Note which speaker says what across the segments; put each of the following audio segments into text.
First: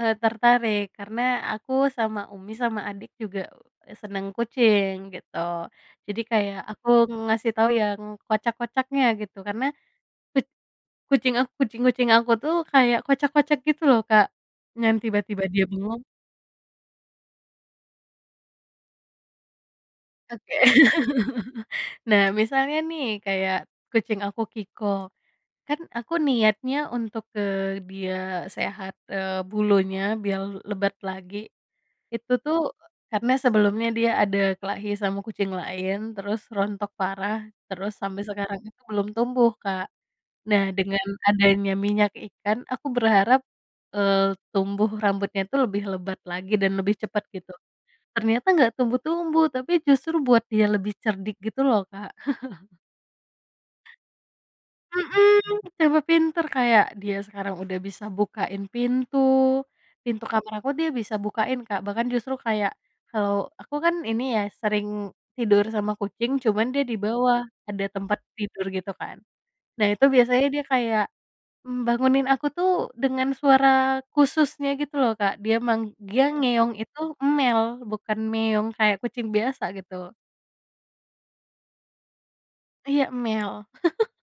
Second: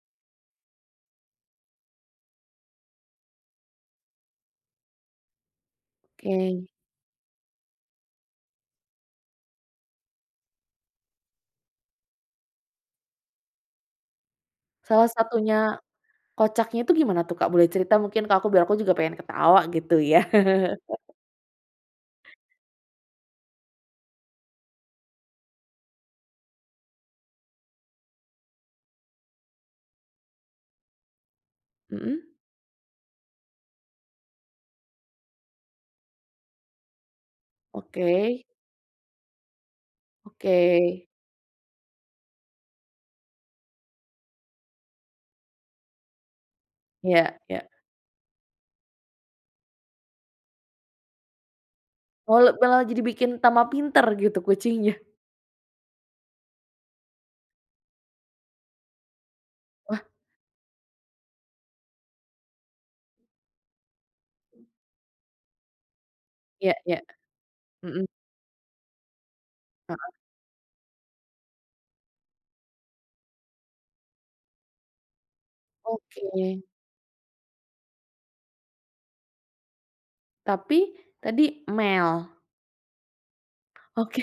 Speaker 1: E tertarik, karena aku sama Umi sama adik juga, e seneng kucing, gitu. Jadi kayak,
Speaker 2: Oke.
Speaker 1: aku ngasih tau yang kocak-kocaknya gitu, karena kuc kucing a kucing-kucing aku tuh kayak kocak-kocak gitu loh, Kak, yang
Speaker 2: Salah
Speaker 1: tiba-tiba
Speaker 2: satunya,
Speaker 1: dia bengong.
Speaker 2: kocaknya itu gimana tuh, Kak, boleh cerita mungkin ke aku biar aku juga pengen ketawa gitu ya.
Speaker 1: Oke. Nah, misalnya nih kayak kucing aku, Kiko, kan aku niatnya untuk, eee, dia sehat, eee, bulunya biar lebat lagi,
Speaker 2: Mhm.
Speaker 1: itu tuh karena sebelumnya dia ada kelahi sama kucing lain, terus rontok parah, terus sampai
Speaker 2: Oke.
Speaker 1: sekarang itu belum tumbuh, Kak. Nah dengan
Speaker 2: Oke.
Speaker 1: adanya minyak ikan, aku berharap, eee, tumbuh rambutnya itu lebih lebat lagi dan lebih cepet
Speaker 2: Iya
Speaker 1: gitu.
Speaker 2: iya.
Speaker 1: Ternyata nggak tumbuh-tumbuh, tapi justru buat dia lebih cerdik gitu loh, Kak.
Speaker 2: Oh malah jadi bikin tambah pinter gitu kucingnya.
Speaker 1: Mhm. Tambah pinter kayak dia sekarang udah bisa bukain pintu,
Speaker 2: Wah.
Speaker 1: pintu kamar aku dia bisa bukain, Kak, bahkan justru kayak, kalau aku kan ini ya, sering tidur sama kucing, cuman
Speaker 2: Ya
Speaker 1: dia di
Speaker 2: ya.
Speaker 1: bawah, ada
Speaker 2: Mhm.
Speaker 1: tempat tidur, gitu kan. Nah itu
Speaker 2: Heeh.
Speaker 1: biasanya dia kayak, mmm, bangunin aku tuh, dengan suara khususnya gitu loh, Kak, dia meng dia
Speaker 2: Oke.
Speaker 1: ngeong itu "mel", bukan "meong" kayak kucing biasa gitu.
Speaker 2: Tapi, tadi, "mel"?
Speaker 1: Iya, "emel".
Speaker 2: Oke,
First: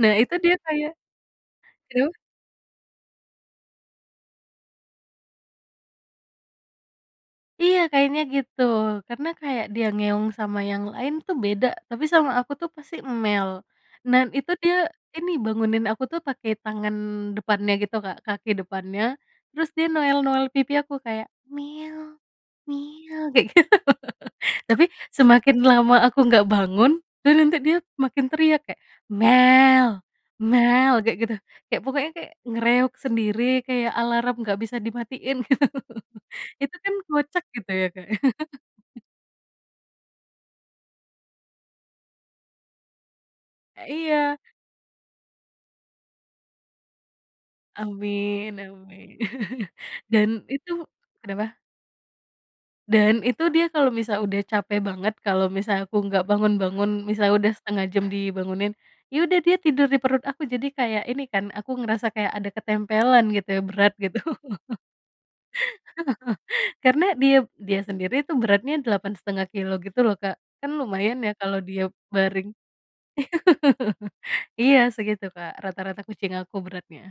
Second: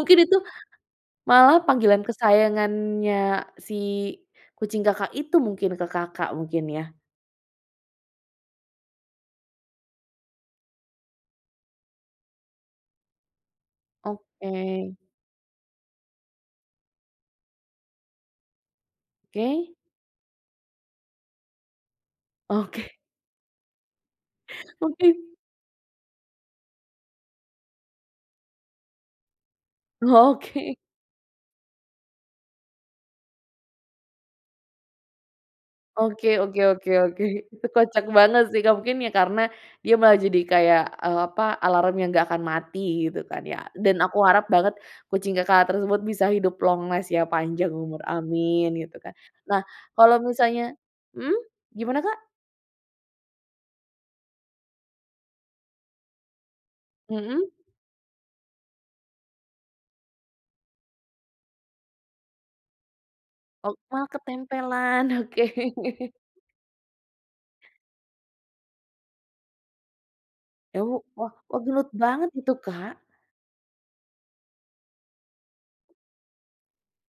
Speaker 1: Nah itu
Speaker 2: itu,
Speaker 1: dia kayak
Speaker 2: malah panggilan
Speaker 1: kenapa?
Speaker 2: kesayangannya si kucing Kakak itu mungkin ke Kakak, mungkin ya.
Speaker 1: Iya kayaknya gitu, karena kayak dia ngeong sama yang lain tuh beda, tapi sama aku tuh pasti "mel". Dan itu, dia
Speaker 2: Oke.
Speaker 1: ini bangunin aku tuh pakai tangan depannya gitu, Kak, kaki depannya,
Speaker 2: Oke.
Speaker 1: terus dia noel-noel pipi aku kayak, "mel-mel"
Speaker 2: Oke.
Speaker 1: kayak gitu. Tapi,
Speaker 2: Oke.
Speaker 1: semakin lama aku nggak bangun, dan nanti dia makin teriak kayak, "mel!
Speaker 2: Oke.
Speaker 1: mel!" kayak gitu, kayak pokoknya kayak nge-reog sendiri, kayak alarm nggak bisa dimatiin
Speaker 2: Oke oke
Speaker 1: gitu
Speaker 2: oke
Speaker 1: kan
Speaker 2: oke,
Speaker 1: kocak
Speaker 2: itu
Speaker 1: gitu ya,
Speaker 2: kocak
Speaker 1: Kak, ya.
Speaker 2: banget sih, Kak. Mungkin ya karena dia malah jadi kayak, eee, apa, alarmnya nggak akan mati gitu kan ya. Dan aku
Speaker 1: Iya.
Speaker 2: harap banget kucing Kakak tersebut bisa hidup long last ya, panjang umur,
Speaker 1: Amin
Speaker 2: amin gitu kan.
Speaker 1: amin.
Speaker 2: Nah kalau
Speaker 1: Dan itu
Speaker 2: misalnya hmm,
Speaker 1: kenapa
Speaker 2: gimana, Kak?
Speaker 1: Dan itu dia kalau misal udah capek banget, kalau misal aku enggak bangun-bangun misalnya
Speaker 2: Hmm.
Speaker 1: udah setengah jam dibangunin, ya udah dia tidur di perut aku. Jadi kayak ini kan, aku ngerasa kayak ada ketempelan gitu,
Speaker 2: Oh,
Speaker 1: berat
Speaker 2: malah
Speaker 1: gitu.
Speaker 2: ketempelan, oke.
Speaker 1: Karena dia dia sendiri tuh beratnya 8,5 kilogram gitu loh, Kak. Kan
Speaker 2: Oh,
Speaker 1: lumayan ya
Speaker 2: wah, oh,
Speaker 1: kalau dia
Speaker 2: nurut banget
Speaker 1: baring.
Speaker 2: itu, Kak.
Speaker 1: Iya segitu, Kak, rata-rata kucing aku beratnya.